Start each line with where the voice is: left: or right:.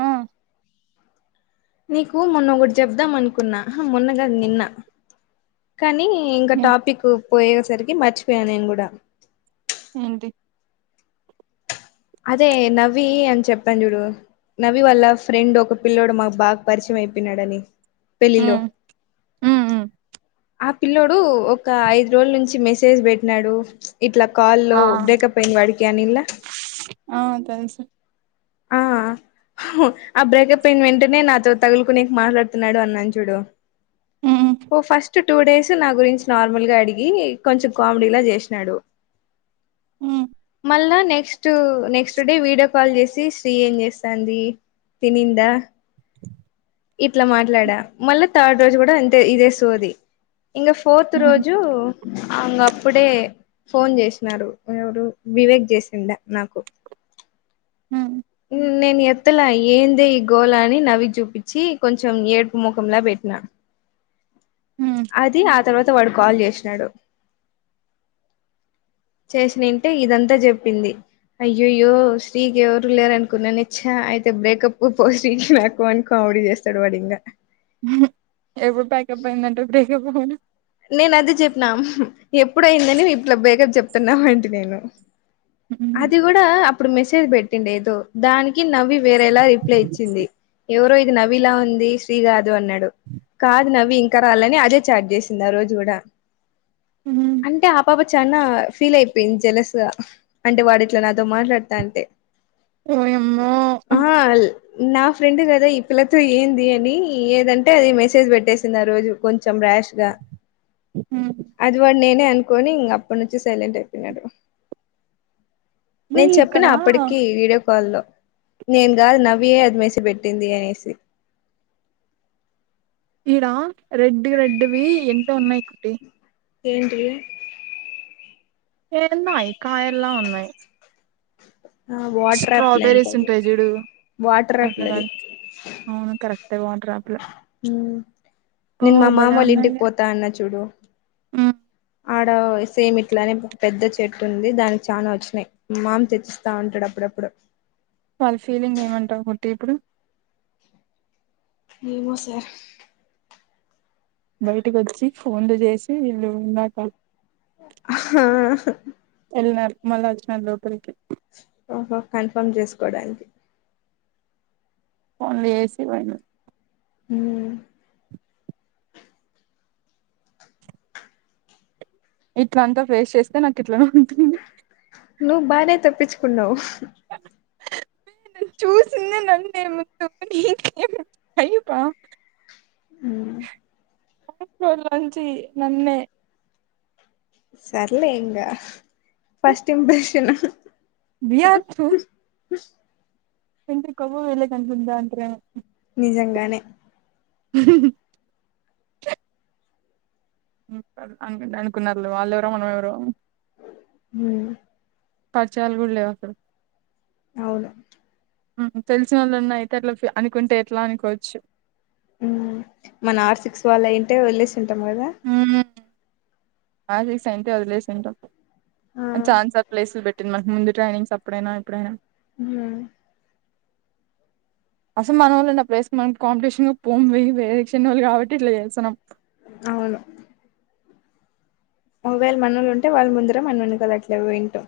right: ఆ
left: నీకు మొన్న ఒకటి చేబద్దాం అనుకున్నా మొన్నగాదు నిన్న కానీ ఇంకా
right: ఏ
left: టాపిక్ పోయసరికి మర్చిపోయా నేను కూడా
right: ఏంటి
left: అదే నవ్వి అని చెప్పాను చూడు నవి వల్ల ఫ్రెండ్ ఒక పిల్లోడు మాకు బాగా పరిచయం అయిపోయినాడని పెళ్లిలో
right: ఉమ్ ఉమ్ ఉమ్
left: ఆ పిల్లోడు ఒక ఐదు రోజుల నుంచి మెసేజ్ పెట్టినాడు ఇట్లా కాల్ లో
right: ఆ
left: బ్రేకప్ అయింది వాడికి అనిండ్ల
right: ఆ తెలుసు
left: ఆ అ [unintelligible] బ్రేకప్ అయిన వెంటనే నాతో తగులుకునేకు మాట్లాడుతున్నాడు అన్నాను చూడు
right: ఉమ్
left: ఓ ఫస్ట్ టూ డేస్ నా గురించి నార్మల్ గా అడిగి కొంచెం కామెడీలా చేసిషి నాడు
right: హ్మ్
left: మళ్ళా next next day video call చేసి త్ శ్రీ ఏం చేస్తంది తినిందా ఇట్లా మాట్లాడా మళ్ళా థర్డ్ రోజు కూడా ఇంతే ఇదే సోది ఇంక ఫోర్త్
right: ఉమ్
left: రోజు అంగ అప్పుడే ఫోన్ చేసినారు ఎవరు వివేక్ చేసింద నాకు
right: ఉమ్
left: నేను ఎత్తలా ఏందే ఈ గోలా అని నవ్వి చూపించి కొంచెం ఏడుపు ముఖంలా పెట్ ఇలా
right: ఉమ్
left: అది ఆ తర్వాత వాడు కాల్ చేసినాడు చేసినంటే ఇదంతా చెప్పింది అయ్యోయో శ్రీ కి ఎవరు లేరునుకున్నానే చ్చా అయితే బ్రేకప్ [unintelligible] శ్రీ కి నాకు అనుకో ఓడే చేస్తడు వాడింగ
right: ఎప్పుడు బ్యాకప్ అయిందంటే బ్రేకప్ అయినా
left: నేను అదే చెప్పినం ఎప్పుడైందని ఇప్ల బ్రేకప్ చెప్తున్నావ్ అంటి నేను అది కూడా అప్పుడు మెసేజ్ పెట్టిండ ఏదో దానికి నవ్వి వేరేలా రిప్లై ఇచ్చింది ఎవరో ఇది నవ్విలా ఉంది శ్రీ కాదు అన్నాడు కాదు నవ్వి ఇంకా రాలే అని అజయ్ చాట్ చేసి ఆ రోజు కూడా
right: ఉమ్
left: అంటే ఆపప చానా ఫీల్ అయిపోయింది జలసా అంటే వాడు ఇట్లా నాతో మాట్లాడతా ఉంటే
right: ఓయమ్మో
left: నా ఫ్రెండ్ కదా ఈ పిల్లతో ఏంది అని ఏదంటే అది మెసేజ్ పెట్టేసింది ఆ రోజు కొం చంరాష్ గా
right: ఉమ్
left: అది వాడు నేనే అనుకోని ఇంక అప్పటి నుంచి సైలెంట్ అయిపోయినాడు
right: మరి
left: నేను చెప్పిన
right: ఇక్కడ
left: అప్పటికి వీడియో వా లో నేను కాదు నవ్వియే అది మెసేజ్ పెట్టింది అనేసి
right: ఈడా రెడ్ రెడ్వి ఎంటో ఉన్నాయి కుట్టి
left: ఏంటివి
right: ఏడన్నాయి కాయలా ఉన్నాయి
left: ఆ వాటర్ యాపిల్ అంట
right: స్ట్రాబెరీస్
left: అది
right: ఉంటాయి చూడు
left: వాటర్ యాపిల్
right: అట్లా
left: అది
right: అవును కరెక్ట్ [unintelligible]
left: హ్మ్ నేను మా మామ వాళ్ళ ఇంటికి పోతా అన్న చూడు
right: హ్మ్
left: ఆడ సేమ్ ఇట్లానే పెద్ద చెట్టు ఉంది దానికి చానా వచ్చినాయి మామ్ తెచ్చిస్తా ఉంటాడు అప్పుడు ఎప్పుడో
right: వాళ్ళ ఫీలింగ్ ఏమంటావు పొట్టి ఇప్పుడు
left: ఏమో సార్
right: బయటకి వచ్చి ఫోన్లు చేసి వీళ్ళు ఉన్నాక
left: [unintelligible]
right: వెళ్ళిన మళ్ళా వచ్చినారు లోపరికి
left: ఓహో కన్ఫర్మ్ చేసుకోడానికి
right: ఫోన్లు చేసి పోయిన
left: ఉ
right: ఇట్ల అంతా ఫేస్ చేస్తే నాకు ఇట్లనే ఉంటుంది
left: నువ్వు బానే తప్పించుకున్నావు
right: చూసిందే నన్నే ముతు అయిపా
left: ఉ
right: [unintelligible] నుంచి నన్నే
left: సర్లే ఇంగ ఫస్ట్ ఇంప్రెషన్
right: బియా తు
left: బస్
right: తంత్రి కొవ్వు వీళ్లకెంతుందా అంత్రే
left: నిజంగానే
right: ఉ అనుకుంటే అనుకున్నారులే వాళ్లేవరో మనం ఎవరో
left: ఉ
right: పరిచయాలు కూడా లేవు అక్కడ
left: అవును
right: తెలిసిన వాళ్ళు ఉన్నా అయితే అట్లా అనుకుంటే ఎట్లా అనుకోవచ్చు
left: ఉ మన ఆర్ సిక్స్ వాళ్ళ అయింటే వదిలేసుంటే వాళ్ళ
right: హాలిడేస్ అయ్యుంటే వదిలేసిండు ఆ చాన్స ప్లేస్ పెట్ ట మకు ముందు ట్రైనింగ్స్ అప్పుడైనా ఎప్పుడైనా
left: ఉ
right: అసలు మన వాళ్ళ నా పేస్ మనం కాంపిటీషన్ పొంమి వేరే చిన్న వాళ్ళు కాబట్టి ఇట్లా చేస్తన్నాం
left: అవును ఒకవేళ మనోళ్ళు ఉంటే వాళ్ళ ముందరే మనని కదా అట్లే పోయింటాం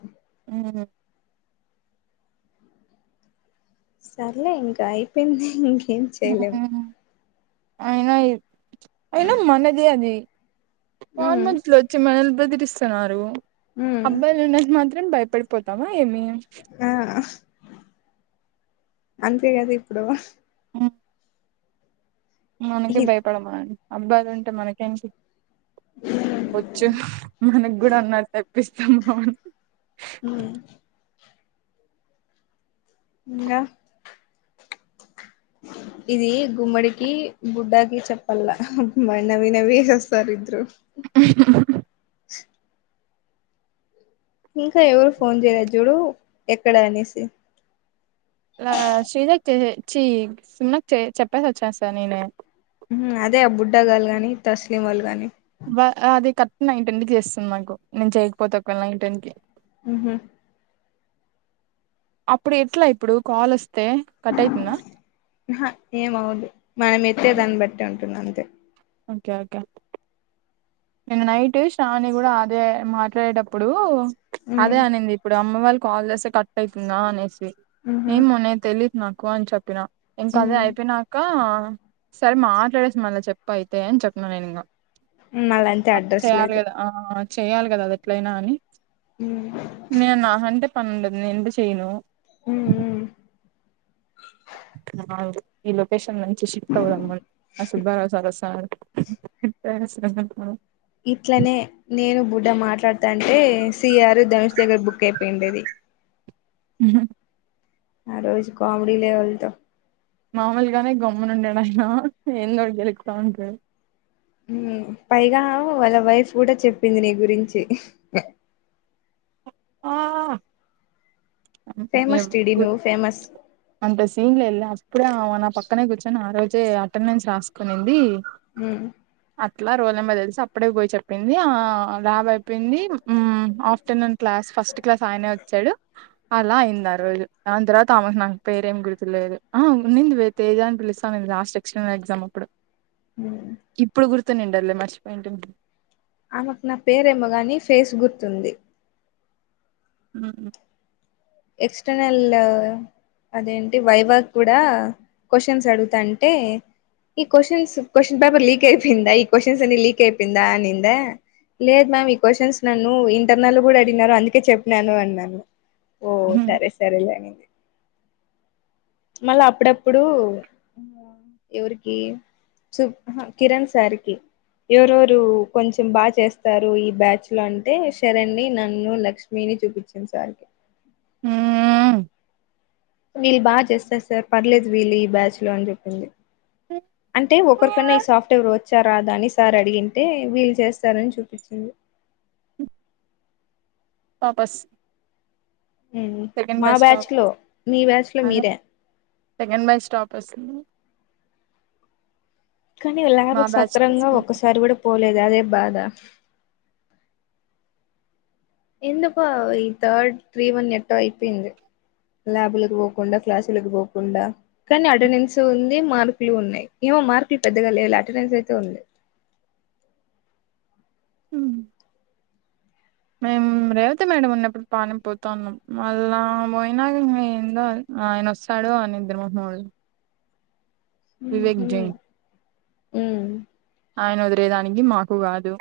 right: ఆ
left: సర్లే అయిపోయింది ఇంకేం చేయలేం
right: అయినా అయినా మనదే అది ఫన్
left: మ్మ్
right: మనుషులు వచ్చి మనల్ బెదిరిస్తున్నారు
left: మ్మ్
right: అబ్బాయిలు ఉన్నంత మాత్రం భయపడిపోతావా ఏమి
left: ఆ అంతే కదా ఇప్పుడు
right: ఆ మనకే భయపడమండి అబ్బాయిలు ఉంటే మనకేంటి వచ్చు మనకు కూడా అన్నారు తెప్పిస్తాము
left: ఉ ఇంగా ఇది గుమ్మడికి బుడ్డాకిి చెప్పల్ల వాళ్ళు నవి నవి సస్తారు ఇద్దరు ఇంకా ఎవరు ఫోన్ చేయలే చూడు ఎక్కడ అనేసి
right: ఆ శ్రీజకి చేసి చి సుమా చె చెప్పేసి వచ్చేసా నేనే
left: ఉ అదే ఆ బుడ్డగాళ కానీ తస్లిం వాళ్ళు కాని
right: బ అది కరెక్ట్ నైన్ టెన్ కి చేస్తుంది మాకు నేను చేయకపోతే ఒకవేళ నైన్ టెన్ కి
left: ఉహు
right: అప్పుడు ఎట్లా ఇప్పుడు కాల్ వస్త
left: ఆహా ఏమవుద్దు మనం ఎత్తే దాన్ని బట్టి ఉంటుంది అంతే
right: ఓకే ఓకే నేను నైట్ శ్రావణి కూడా అదే మాట్లాడేటప్పుడు అదే
left: ఉమ్
right: అనింది ఇప్పుడు అమ్మ వాళ్ళు కాల్ చేస్తే కట్ అయితుందా అనేసి
left: ఉహు
right: ఏమో నే తెలిదు నాకు అని చెప్పిన ఇంకా అదే
left: ఉమ్
right: అయిపోయినాక సరే మాట్లాడేసి మళ్ళా చెప్ప అయితే అని చెప్పన్నా నేను ఇంగా
left: మళ్ళంతే అడ్రస్
right: చేయ్యాలి
left: లేదు
right: కదా ఆ చెయాలి కదా అది ఎట్లయినా అని
left: ఉమ్
right: నేను నా కంటే అంటే పన్నండదు నేనుఅంటే చేయ్యను
left: హ్మ్మ్
right: ఈ లొకేషన్ నుంచి షిఫ్ట్ అవుదమ్మ నా సుబ్బారావు సార్ వస్తోన్నాడు తెలుసు కదా మనకు
left: ఇట్లనే నేను బుడ్డ మాట్లాడుత అంటే సిఆర్ దనుష్ దగ్గర బుక్ అయిపోయిండేది
right: హ్మ్మ్ హా
left: ఆ రోజు కామెడీ లెవెల్ తో
right: మామూలుగానే గమ్మన ఉండడాయినా ఎందో గెలుక్తా ఉంటాడు
left: హ్మ్మ్ పైగా వాళ్ళ వైఫ్ కూడా చెప్పింది నీ గురించి
right: ఆ
left: ఫేమస్ టిడి
right: గుడ్
left: నువ్వు ఫేమస్
right: అంత సీన్ల ఎలా ఇప్పుడే ఆమె నా పక్కనే కూర్చొని ఆ రోజే అటెండెన్స్ రాసుకునింది
left: హ్మ్మ్
right: అట్లా రోల్ నెంబర్ తెలిసి అప్పడే పోయి చెప్పింది ఆ ల్యాబ్ అయిపోయింది హ్మ్మ్ ఆఫ్టర్నూన్ క్లాస్ ఫస్ట్ క్లాస్ ఆయనే వచ్చాడు అలా అయింది ఆ రోజు దాని తరువాత ఆమె నాకు పేరేం గుర్తులేదు హా ఉనిదివే తేజని పిలిస్తా లాస్ట్ ఎక్స్టర్నల్ ఎగ్జామ్ అప్పుడు
left: హ్మ్మ్
right: గుర్తుండేదిలే మర్చిపోయటుంది
left: ఆమెకు నా పేరెమ్మగాని ఫేస్ గుర్తుంది
right: అ
left: ఎక్స్టర్నల్ అదేంటి వైవాకి కూడా క్వశ్చన్స్ అడుగుతాంటే ఈ క్వశ్చన్స్ క్వశ్చన్ పేపర్ లీక్ అయిపోయిందా ఈ క్వశ్చన్స్ అని లీక్ అయిపోయిందా అనిందా లేదు మ్యామ్ ఈ క్వశ్చన్స్ నన్ను ఇంటర్నల్ కూడా అడిగనారు అందుకే చెప్పినాను అన్నాను ఓ
right: హ్మ్
left: సరే సరే లే అనింది మళ్ళా అప్పుడప్పుడు ఎవరికి సు కిరణ్ సార్ కి ఎవరవరు కొంచెం బాగా చేస్తారు ఈ బ్యాచ్ లో అంటే శరణ్ని నన్ను లక్ష్మీ చూపించింది సార్ కి
right: హ
left: వీళ్ళు బా చేస్తారు సార్ పర్లేదు వీళ్ళు ఈ బ్యాచ్ లో అని చెప్పింది అంటే ఒకరికన్నా ఈ సాఫ్ట్వేర్చ్చ వచ్చారా దా అని సార్ అడిగింటే వీళు చేస్తారని చూపించింది
right: వాపస్
left: మా బ్యాచ్ లో మీ బ్యాచ్ లో
right: అదే
left: మీరే
right: సెకండ్ బై స్టాప్ వస్తుంది
left: కానీ
right: మా
left: భకు
right: బ్యాచ్
left: సక్రంగా ఒక్కసారి కూడా పోలేదు అదే బాధ ఎంత పా ఈ తర్ త్రీవన్ ఎట్ట ఆయిపోయింది ల్యాబ్లకు పోకుండా క్లాసులలకు పోకుండా కానీ అటెండెన్స్ ఉంది మార్కులు ఉన్నాయి మార్కులు పెద్దగా లేళ అటెండెన్స్ అయితే ఉంది
right: మేము రేవతి మేడం ఉన్నప్పుడు బానే పోతా ఉన్నాం మళ్ళా పోయినాక ఏందో ఆయన వస్తాడు ఆ నిదుర మోహమోడు వివేక్ జైన్
left: మ్మ్
right: ఆయన అదిరేదానికి మాకు కాదు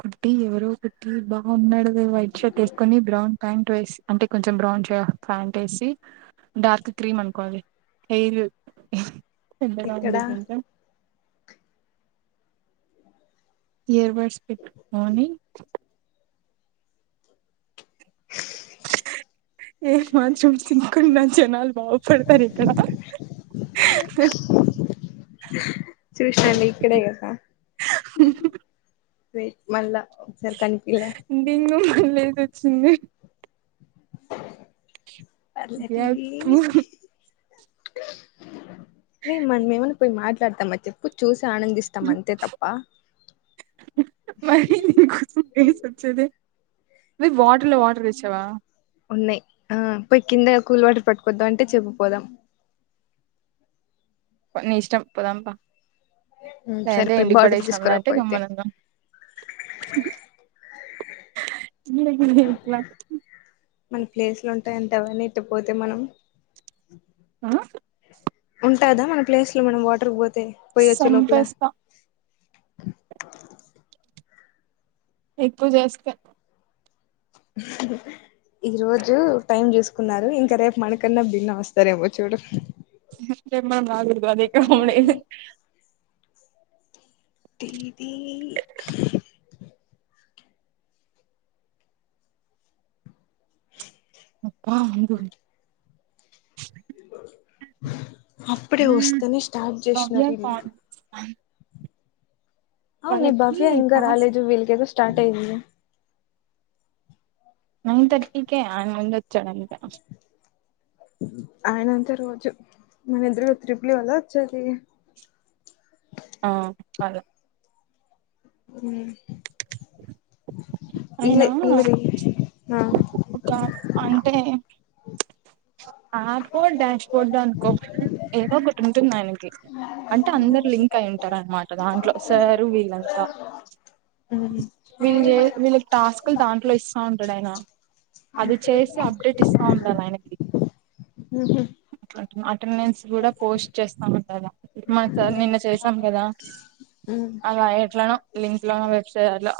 right: కుర్తి ఎవరో కుర్తి బాగున్నాడు వైట్ షర్ట్ వేసుకొని బ్రౌన్ ప్యాంట్ అంటే కొంచెం బ్రౌన్ ఫ్యాంట్ వేసి డార్క్ క్రీమ్ అనుకోవాలి హెయిర్ ఎబ్బడగా
left: ఇక్కడ
right: ఉంది కొంచెం ఇయర్ బర్డ్స్ పెట్టుకొని ఏ మష్రూమ్స్ తినుకుంటున్నా జనాలు బాగుపడతారు ఇక్కడ స
left: చూసినా ఇక్కడే గా సార్ మళ్ళ
right: డెంగు మలేరియా వచ్చింది
left: పర్లేదు
right: యప్పు
left: తియ్యి రే మనమేమన్న పోయి మాట్లాడతామా చెప్పు చూసి ఆనందిస్తాం అంతే తప్ప
right: మనకు కోసం ఫ్రెండ్స్ వచ్చేది
left: ఉన్నాయి ఆ ఈ కింద కూల్ వాటర్ పట్టుకోద్దాం అని చెప్పి పోదాం
right: ని ఇష్టం పోదాం పా
left: మ్మ్ సరే
right: లేదంటే
left: పోయి
right: ఇంటికి
left: బాటిల్
right: పడేసినాం అంటే
left: తీసుకురాపో అయితే
right: గమ్మున ఉందాం ఎట్లా
left: మన ప్లేస్లు ఉంటాయంటావా ఇట్టపోతే మనం
right: ఆ
left: ఉంటాదా మన ప్లేస్ లు మనం వాటర్కి పోతే పోయొచ్చే లోపల
right: సంపేస్తా ఎక్కువ చేస్తా
left: ఈ రోజు టైం చూసుకున్నారు ఇంకా రేపు మనకన్నా భిన్నమోస్తారేమో చూడు
right: రేపు నేను రాను కాబట్టే పోవుడే
left: తియ్యి తియ్
right: అబ్బా ఉండు
left: అప్పుడే వస్తేనే స్టార్ట్
right: భవ్య
left: చేసినారు వీళ్ళు
right: కాల్
left: అవును
right: వాళ్ళకి
left: బస్సు ఇంకా
right: టాస్క్
left: రాలేదు వీల్తోటి స్టార్ట్ అయింది
right: నైన్ థర్టీ కే ఆయన ముందోచ్చాడు అంతే
left: ఆయనంత రోజు మన ఇద్దరి ట్రిప్పుల వల్ల వచ్చేది
right: ఆ అదే
left: మ్మ్
right: ఆయన
left: ఇల్లే
right: ఒక ఆ డాన్స్ ప్రోగ్రాం డాష్ బోర్డ్ అనుకో ఏదో ఒకటి ఉంటుంది ఆయనకి అంటే అందరు లింక్ అయి ఉంటారు అన్నమాట దాంట్లో సారు వీళ్ళంతా వీళ్ళకు టాస్క్లు దాంట్లో ఇస్తా ఉంటాడు ఆయనా అది చేసి అప్డేట్ ఇస్తా ఉండాలి ఆయనకి
left: మ్మ్ హ్హ్
right: అటెండెన్స్ కూడా పోస్ట్ చేస్తామన్నాము మా సార్ నిన్న చేసాం కదా అలా ఎట్లానో లింక్ లోన వెబ్సైట్లో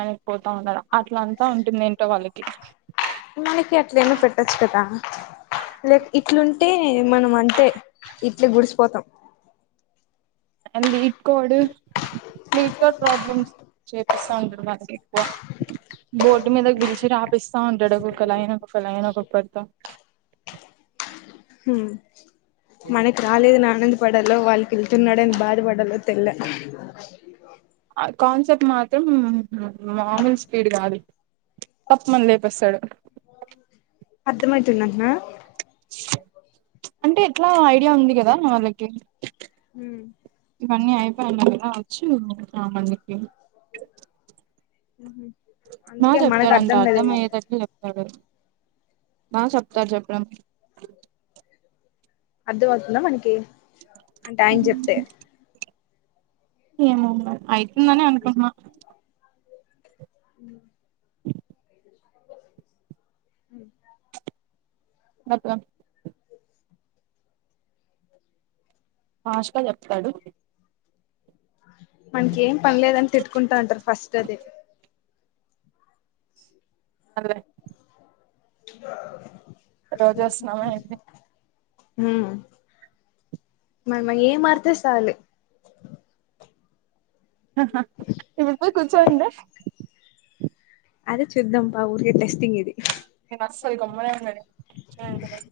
right: అనేపోతా ఉన్నారు అట్ల అంతా ఉంటుంది ఏంటో వాళ్ళకి
left: మనకి అట్ల ఏన్నో పెట్టచ్చు కదా లైక్ ఇట్లుంటే మనం అంటే ఇట్లి గుడిసిపోతాం
right: అ ఇట్కోడు మీట్ కూడా ప్రాబ్లమ్స్ చేపిస్తా అందురు మ ఎక్కువ బోర్డు మీదకు పిలిచి రాపిస్తా ఉంటాడు ఒక ఒకలా అయినా ఒక ఒకలా అయినా ఒక పడుత
left: మనకు రాలేదు నా ఆనందపడాలో వాళ్ళకి వెళ్తున్నాడని బాధపడలో తెల్ల
right: ఆ కాన్సెప్ట్ మాత్రం మామూల్ స్పీడ్ కాదు తపం మని లేపస్తాడు
left: అర్ధమయితుందటనా
right: అంటే ఎట్లా ఐడియా ఉంది కదా వాళ్ళకి
left: హ్మ్
right: ఆని అయిపోయినవి కావచ్చు ఆ మందికి
left: ఉ హ
right: నా చెప్తాడు అంట అర్థం అయ్యేటట్టులు చెప్తాడు మా చెప్తారు చెప్పడం
left: హలో అర్ధ అవుతుందా మనకి అంటే ఆయన చెప్తే
right: ఏమో మరి అవుతుందని అనుకున్నా
left: ఉ
right: ఉ
left: ఉ
right: మగ్గం ఫాస్ట్ గా చెప్తాడు
left: వానికి ఏం పనిలేదని తిట్టుకుంటా అంటారు ఫస్ట్ అది
right: అదే
left: ఇంకా
right: రోజా స్నానం అయింది
left: ఉ మనం ఏ మోస్తే చాలు
right: ఇ పోయి కూర్చోడి
left: అదే చూద్దం పా ఊరికే టెస్టింగ్ ఇది
right: నేనైతే అసలు నమ్మనే నమ్మను చేతబడి